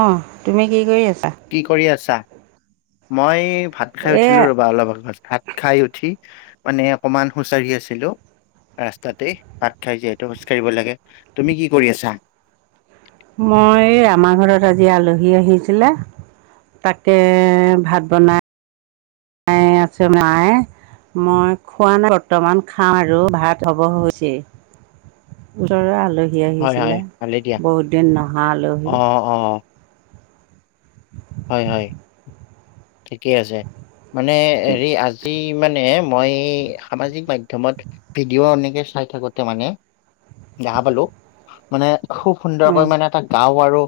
অ'! তুমি কি কৰি আছা? কি কৰি আছা? মই ভাত খাই এ উঠিলোঁ, ৰ'বা অলপ আগত। ভাত খাই উঠি, মানে অকমান খোজ কাঢ়ি আছিলোঁ। ৰাস্তাতেই, ভাত খাই যিহেতু, খোজকাঢ়িব লাগে। তুমি কি কৰি আছা? মই, আমাৰ ঘৰত আজি, আলহী আহিছিলে। তাকে, ভাত বনাই হেই আছোঁ। মায়ে? মই খোৱা নাই, বৰ্তমান। খাওঁ আৰু ভাত হ'ব হৈছে। ওচৰৰে আলহী হয় হয় আহিছিলে, ভালেই দিয়া বহুত দিন নহা অ আলহী। অ'! হয়, হয়, ঠিকে আছে। মানে, হেৰি আজি মানে, মই সামাজিক মাধ্যমত, ভিডিঅ' এনেকে চাই থাকোতে, মানে দেখা পালোঁ। মানে, সু সুন্দৰকৈ উম, মানে, এটা গাওঁ আৰু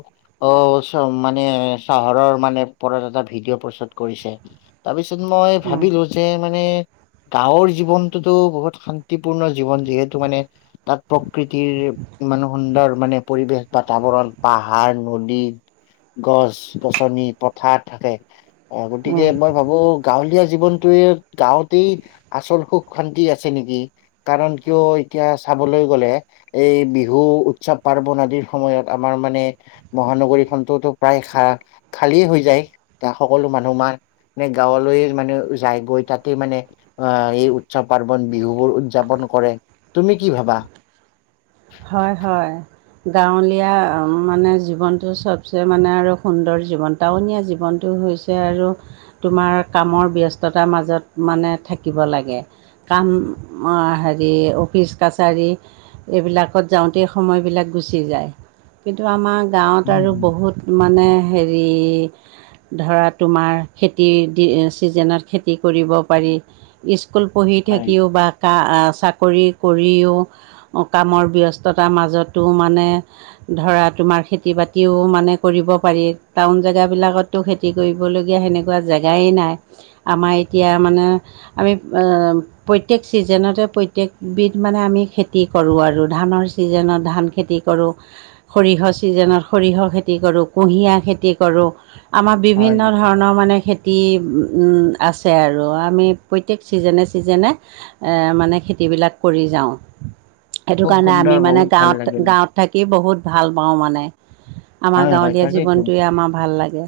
অ'! চ' মানে, চহৰৰ মানে, ওপৰত এটা ভিডিঅ প্ৰস্তুত কৰিছে। তাৰপিছত, মই উম, ভাবিলোঁ যে মানে, গাঁৱৰ জীৱনটোতো বহুত শান্তিপূৰ্ণ জীৱন। যিহেতু মানে, তাত প্ৰকৃতিৰ ইমান সুন্দৰ মানে, পৰিৱেশ বাতাবৰণ, পাহাৰ, নদী, গছ গছনি, পথাৰ থাকে। অ'! উম। গতিকে, মই ভাবোঁ! গাঁৱলীয়া জীৱনতোৱে, গাঁৱতেই আচল সুখ শান্তি আছে, নেকি! কাৰণ, কিয় এতিয়া, চাবলৈ গ'লে, এই বিহু, উৎসৱ-পাৰ্বন আদিৰ সময়ত, আমাৰ মানে, মহানগৰীখনতোতো প্ৰায়, খা খালী হৈ যায়। ত' সকলো মানুহ আমাৰ এই, গাঁৱলৈয়ে মানে, যায় গৈ। তাতে, মানে আঁ এই, উৎসৱ -পাৰ্বন, বিহুবোৰ উদযাপন কৰে। তুমি কি ভাবা? হয়, হয়। গাঁৱলীয়া মানে, জীৱনটো চবচে মানে আৰু সুন্দৰ জীৱন। টাউনীয়া জীৱনটো হৈছে, আৰু তোমাৰ, কামৰ ব্যস্ততাৰ মাজত মানে, থাকিব লাগে। কাম, হেৰি অফিচ-কাছাৰী, এইবিলাক ত যাওঁতেই, সময়বিলাক গুচি যায়। কিন্তু, আমাৰ গাঁৱত আৰু বহুত মানে, হেৰি ধৰা, তোমাৰ খেতি চিজনত, খেতি কৰিব পাৰি। স্কুল পঢ়ি, হয় থাকিও বা কা চাকৰি কৰিও, কামৰ ব্যস্ততাৰ মাজতো মানে, ধৰা, তোমাৰ খেতি-বাতিও মানে, কৰিব পাৰি, টাউন জেগাবিলাকত। তো, খেতি কৰিবলগীয়া, সেনেকুৱা জেগাই নাই। আমাৰ এতিয়া, মানে, আমি, প্ৰত্যেক ছিজনতে, প্ৰত্যেকবিধ মানে, আমি খেতি কৰোঁ আৰু। ধানৰ ছিজনত, ধান খেতি কৰোঁ। সৰিয়হ ছিজনত, সৰিয়হ খেতি কৰোঁ, কুঁহিয়াৰ খেতি কৰোঁ। আমাৰ হয় বিভিন্ন ধৰণৰ মানে, খেতি টি আছে আৰু আমি প্ৰত্যেক ছিজনে ছিজনে এ মানে খেতিবিলাক কৰি যাওঁ। সেইটো খুব কাৰণে আমি সুন্দৰ মানে বহুত ভাল গাঁৱত লাগিল গাঁৱত থাকি বহুত ভাল পাওঁ মানে আমাৰ হয় হয় গাঁৱলীয়া তাকেইতো জীৱনটোৱে আমাৰ ভাল লাগে।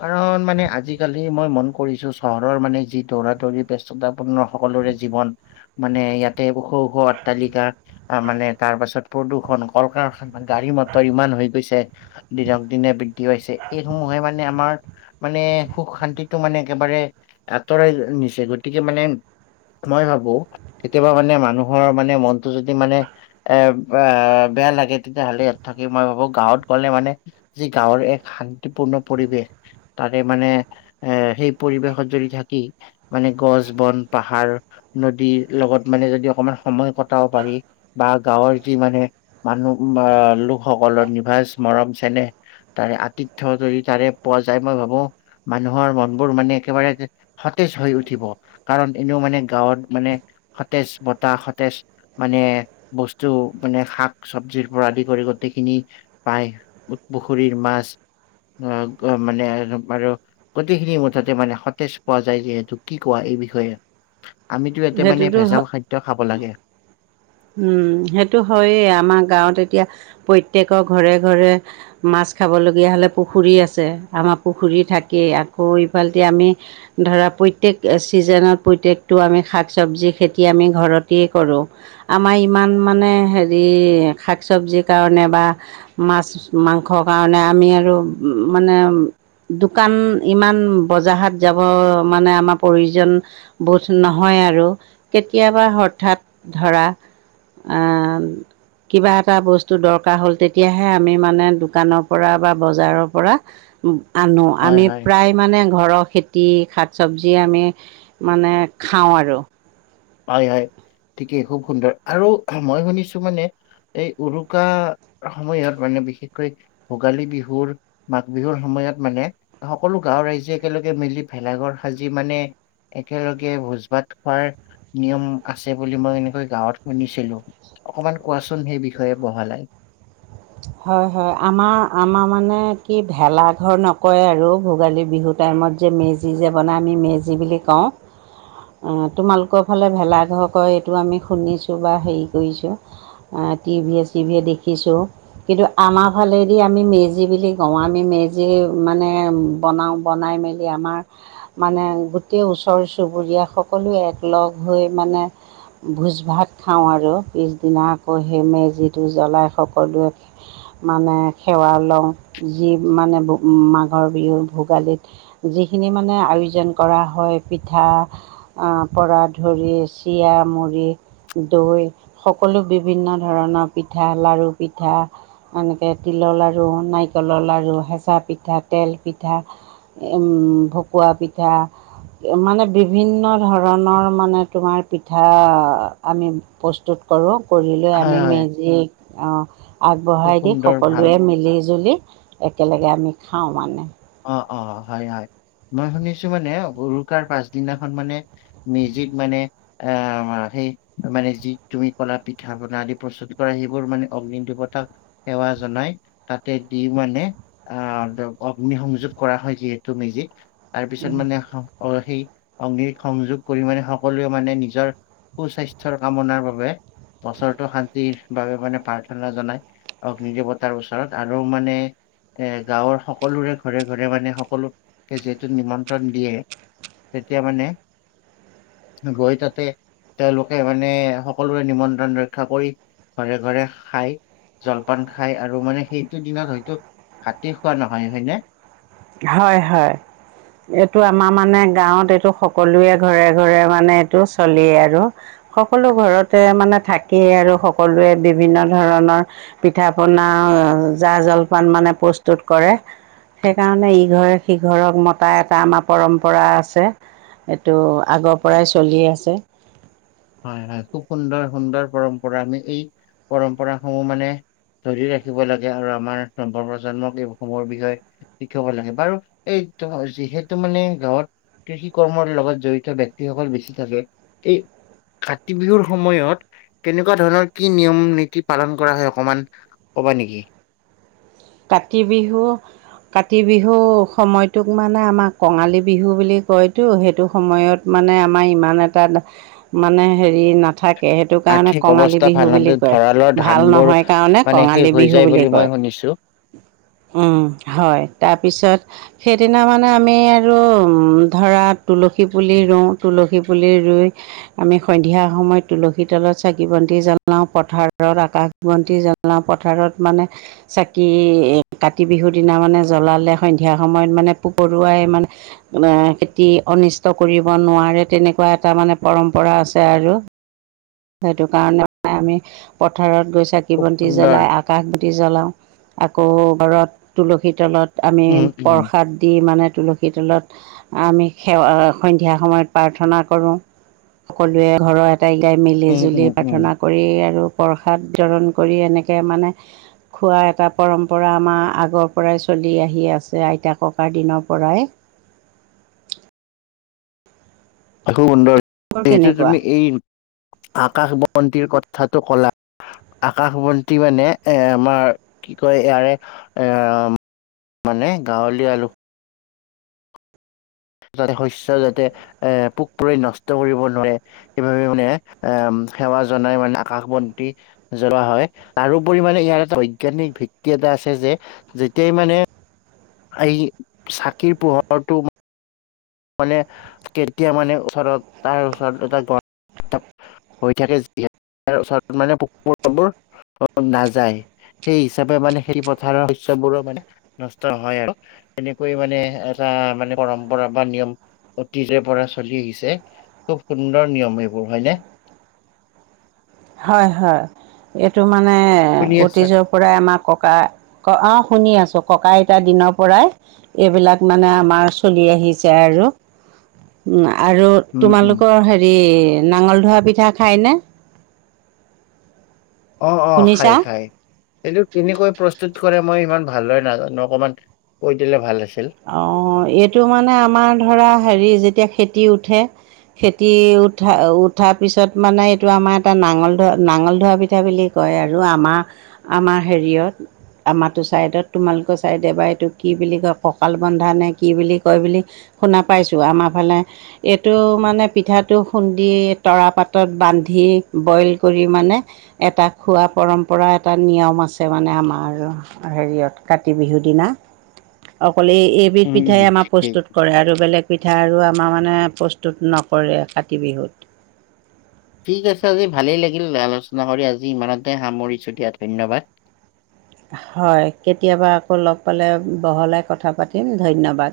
কাৰণ মানে আজিকালি মই মন কৰিছোঁ চহৰৰ মানে যি দৌৰা দৌৰি ব্য- স্ততাপূৰ্ণ সকলোৰে জীৱন মানে ইয়াতে ওখ ওখ অট্টালিকা মানে তাৰ পাছত প্ৰদূষণ কল-কাৰখানা, গাড়ী-মটৰ ইমান হৈ গৈছে দিনক দিনে বৃদ্ধি হৈছে। এইসমূহে মানে আমাৰ মানে সুখ শান্তিটো মানে একেবাৰে আঁতৰাই নিছে গতিকে মানে মই ভাবো কেতিয়াবা মানে মানুহৰ মানে মনটো যদি মানে এ বেয়া লাগে তেতিয়াহ'লে ইয়াত থাকি মই ভাবো গাঁৱত গ'লে মানে যি গাঁৱৰ এক শান্তিপূৰ্ণ পৰিৱেশ তাৰে মানে এ সেই পৰিৱেশত যদি থাকি মানে গছ বন পাহাৰ নদীৰ লগত মানে যদি অকণমান সময় কটাব পাৰি বা গাঁৱৰ যি মানে মানুহ আহ লোকসকলৰ নিভাজ মৰম চেনেহ তাৰে আতিথ্য যদি তাৰে পোৱা যায় মই ভাবো মানুহৰ মন বোৰ মানে একেবাৰে সতেজ হৈ উঠিব কাৰণ এনেও মানে গাঁৱত মানে সতেজ বতাহ সতেজ মানে বস্তু মানে শাক চব্জি পৰা আদি কৰি গোটেইখিনি পাই পুখুৰীৰ মাছ আহ মানে আৰু গোটেইখিনি মুঠতে মানে সতেজ পোৱা যায় যে যিহেতু কি কোৱা এই বিষয়ে? আমিতো এতিয়া মানে সেইটোতো ভেজাল খাদ্য খাব লাগে। উম সেইটো হৈয়েই আমাৰ গাঁৱত এতিয়া প্ৰত্যকৰে ঘৰে ঘৰে মাছ খাবলগীয়া হ'লে পুখুৰী আছে আমাৰ পুখুৰী থাকেই আকৌ ইফালে টি আমি ধৰা প্ৰত্যেক ছিজনত প্ৰত্যেকটো আমি শাক চব্জি খেতি আমি ঘৰতেই কৰো। আমাৰ ইমান মানে হেৰি শাক চব্জিৰ কাৰণে বা মাছ মাংসৰ কাৰণে আমি আৰু মানে দোকান ইমান বজাৰ হাট যাব মানে আমাৰ প্ৰয়োজন বোধ নহয় আৰু কেতিয়াবা হঠাৎ ধৰা আহ। কিবা এটা বস্তু দৰকাৰ হ'ল তেতিয়াহে আমি মানে দোকানৰ পৰা বা বজাৰৰ পৰা আনো হয় আমি হয় প্ৰায় মানে ঘৰৰ খেতি শাক চব্জি আমি মানে খাওঁ আৰু। হয় হয় ঠিকেই খুব সুন্দৰ আৰু মই শুনিছোঁ মানে এই উৰুকা সময়ত মানে বিশেষকৈ ভোগালী বিহুৰ মাঘ বিহুৰ সময়ত মানে সকলো গাঁওৰ ৰাইজে একেলগে মিলি ভেলাঘৰ সাজি মানে একেলগে ভোজ ভাত খোৱাৰ নিয়ম আছে বুলি মই এনেকৈ গাঁৱত শুনিছিলো অকমান কোৱাচোন সেই বিষয়ে বহলাই হয় হয় আমাৰ আমাৰ মানে কি ভেলাঘৰ নকয় আৰু ভোগালী বিহুত টাইমত যে মেজি যে বনায় আমি মেজি বুলি কওঁ তোমালোকৰ ফালে ভেলাঘৰ কয় এইটো আমি শুনিছোঁ বা হেৰি কৰিছো। টি ভিয়ে চিভিয়ে দেখিছোঁ। কিন্তু আমাৰ ফালেদি আমি মেজি বুলি কওঁ আমি মেজি মানে বনাওঁ বনাই মেলি আমাৰ মানে গোটেই ওচৰ চুবুৰীয়া সকলো একলগ হৈ মানে ভোজ ভাত খাওঁ আৰু পিছদিনা আকৌ সেই মেজিটো জ্বলাই সকলোৱে মানে সেৱা লওঁ যি মানে মাঘৰ বিহু ভোগালীত যিখিনি মানে আয়োজন কৰা হয়, পিঠা আহ পৰা ধৰি চিৰা মুৰি দৈ সকলো বিভিন্ন ধৰণৰ পিঠা, লাৰু পিঠা এনেকে তিলৰ লাৰু, নাৰিকলৰ লাৰু, হেঁচা পিঠা, তেল পিঠা উম ভকুৱা পিঠা, মানে বিভিন্ন ধৰণৰ মানে তোমাৰ পিঠা আমি প্ৰস্তুত কৰোঁ কৰি লৈ হয় আমি হয় মেজিক অ, খুব আগবঢ়াই দি সুন্দৰ ভাল সকলোৱে মিলি জুলি একেলগে আমি খাওঁ মানে। অ অ হয় হয় মই শুনিছো মানে উৰুকাৰ পাছদিনাখন মানে। মেজিক মানে, এ সেই মানে যি তুমি কলা পিঠা পনা আদি প্ৰস্তুত কৰা সেইবোৰ মানে অগ্নি দেৱতাক, সেৱা জনাই তাতে দি মানে আহ নি সংযোগ কৰা হয় যিহেতু মেজিক তাৰ পিছত মানে। অ সেই অগ্নিক সংযোগ কৰি মানে সকলোৱে মানে নিজৰ। সুস্বাস্থ্যৰ কামনাৰ বাবে বছৰটো শান্তিৰ বাবে মানে প্ৰাৰ্থনা জনাই। অগ্নি দেৱতাৰ ওচৰত আৰু মানে এ গাঁৱৰ সক সকলোৰে ঘৰে ঘৰে মানে সকলোকে যিহেতু নিমন্ত্ৰণ দিয়ে। তেতিয়া মানে গৈ তাতে। তেওঁলোকে মানে সকলোৰে নিমন্ত্ৰণ ৰক্ষা কৰি ঘৰে ঘৰে খাই। জলপান খাই আৰু মানে সেইটো দিনত হয়তো ভাতে খোৱা নহয় হয়নে। হয় হয়। এইটো আমাৰ মানে গাঁৱত এইটো সকলোৱে ঘৰে ঘৰে মানে এইটো চলিয়ে আৰু সকলো ঘৰতে মানে থাকেই আৰু সকলোৱে বিভিন্ন ধৰণৰ, পিঠা পনা জা জলপান মানে প্ৰস্তুত কৰে। সেইকাৰণে ইঘৰে সিঘৰক মতা এটা আমাৰ পৰম্পৰা আছে। সেইটো আগৰ পৰাই চলি আছে। হয় হয় খুব সুন্দৰ সুন্দৰ পৰম্পৰা আমি এই পৰম্পৰা সমূহ মানে। ধৰি ৰাখিব লাগে আৰু আমাৰ নৱপজন্মক এইসমূহৰ বিষয়ে। শিকাব লাগে বাৰু এই যিহেতু মানে গাঁৱত কৃষি কৰ্মৰ লগত জড়িত ব্যক্তিসকল বেছি থাকে। এই কাতি বিহুৰ সময়ত কেনেকুৱা ধৰণৰ কি নিয়ম নীতি পালন কৰা হয় অকমান ক'বা নেকি? কাতি বিহু, কাতি বিহু সময়টোক মানে আমাক কঙালী বিহু বুলি কয়তো সেইটো সময়ত, মানে আমাৰ ইমান এটা মানে হেৰি নাথাকে। সেইটো কাৰণে আৰ্থিক কঙালী অৱস্থা বিহু ভাল বুলি হওঁতে কয় ভঁৰালৰ ধান ভাল বোৰ নহয় কাৰণে মানে শেষ কঙালী হৈ বিহু যায় বুলি মই কয়। শুনিছো। উম হয় তাৰপিছত সেইদিনা মানে আমি আৰু ধৰা তুলসী পুলি ৰুওঁ তুলসী পুলি ৰুই, আমি সন্ধিয়া সময়ত তুলসী তলত চাকি বন্তি জ্বলাও পথাৰত আকাশ বন্তি জ্বলাওঁ পথাৰত মানে চা কি কাতি বিহুৰ দিনা মানে জ্বলালে সন্ধিয়া সময়ত মানে পোক পৰুৱাই মানে। খেতি অনিষ্ট কৰিব নোৱাৰে তেনেকুৱা এটা মানে পৰম্পৰা আছে আৰু সেইটো কাৰণে মানে আমি পথাৰত গৈ চাকি খুব বন্তি সুন্দৰ জ্বলাই আগ আকাশ বন্তি জ্বলাও আকৌ ঘৰত তুলসীৰ তলত, আমি উম উম প্ৰসাদ দি মানে তুলসী সি তলত আমি সেৱা সন্ধিয়া সময়ত প্ৰাৰ্থনা কৰো। সকলোৱে ঘৰৰ এটাই কেইটাই মিলি উম উম জুলি উম প্ৰাৰ্থনা কৰি আৰু প্ৰসাদ বিতৰণ কৰি এনেকে মানে খোৱা এটা পৰম্পৰা আমাৰ আগৰ পৰাই চলি আহি আছে আইতা ককাৰ দিনৰ পৰাই। খুব সুন্দৰ তোৰ যিহেতু কেনেকুৱা তুমি এই আকাশ বন্তিৰ কথাটো কলা। আকাশ বন্তি মানে এ আমাৰ কি কয় ইয়াৰে এ মানে গাঁৱলীয়া আলো যাতে শস্য যাতে এ পোক পৰি নষ্ট কৰিব নোৱাৰে। সেইবাবে মানে আহ, সেৱা জনাই মানে আকাশ বন্তী জ্বলা হয় তাৰোপৰিমমানে ইয়াৰ এটা বৈজ্ঞানিক ভিত্তি এটা আছে যে। যেতিয়াই মানে এই চাকিৰ পোহৰটো মানে কেতিয়া মানে ওচৰত তাৰ ওচৰত এটা গ হৈ থাকে যি ওচৰত মানে পুক পৰুৱাবোৰ নাযায়। [unintelligible] সেই হিচাপে মানে সেই পথাৰৰ শস্যবোৰো মানে নষ্ট হয় আৰু। তেনেকৈ মানে এটা মানে পৰম্পৰা বা নিয়ম অতীজ পৰা চলি আহিছে খুব সুন্দৰ নিয়ম এইবোৰ হয়নে। হয় - হয় এইটো মানে শুনি আছা অতীজগ পৰাই আমাৰ ককা অ, শুনি আছো ককা আইতা দিনৰ পৰাই এইবিলাক মানে আমাৰ চলি আহিছে আৰু উম, আৰু। উম উম তোমালোকৰ হেৰি নাঙল ধোৱা পিঠা খাইনে। অ', অ', শুনিছা খায় - খায়। সেইটো কেনেকৈ প্ৰস্তুত কৰে মই ইমান ভালদৰে নাজানো অকণমান কৈ দিলে ভাল আছিল? অ, এইটো মানে আমাৰ ধৰা হেৰি যেতিয়া খেতি উঠে খেতি উঠা-উঠাৰ পিছত মানে এইটো আমাৰ এটা নাঙল ধৰা - নাঙল ধৰা পিঠা বুলি কয় আৰু আমাৰ - আমাৰ হেৰিয়ত আমাৰো ছাইডত তোমালোকৰ চাই দেবা এইটো কি বুলি কউক ককাল বন্ধা নে কি বুলি কয় বুলি শুনা পাইছো আমাৰ ফালে এইটো মানে পিঠাটো খুন্দি তৰা পাতত বান্ধি বইল কৰি মানে এটা খোৱা পৰম্পৰা এটা নিয়ম আছে মানে আমাৰ হেৰিয়ত কাতি বিহুৰ দিনা অকল এই এইবিধ উম উম পিঠাই আমাৰ ঠিক প্ৰস্তুত কৰে আৰু বেলেগ পিঠা আৰু আমাৰ মানে প্ৰস্তুত নকৰে কাতি বিহুত। ঠিক আছে আজি ভালেই লাগিল আলোচনা কৰি আজি ইমানতে সামৰিছো দিয়া ধন্যবাদ। হয় কেতিয়াবা আকৌ লগ পালে বহলাই কথা পাতিম ধন্যবাদ।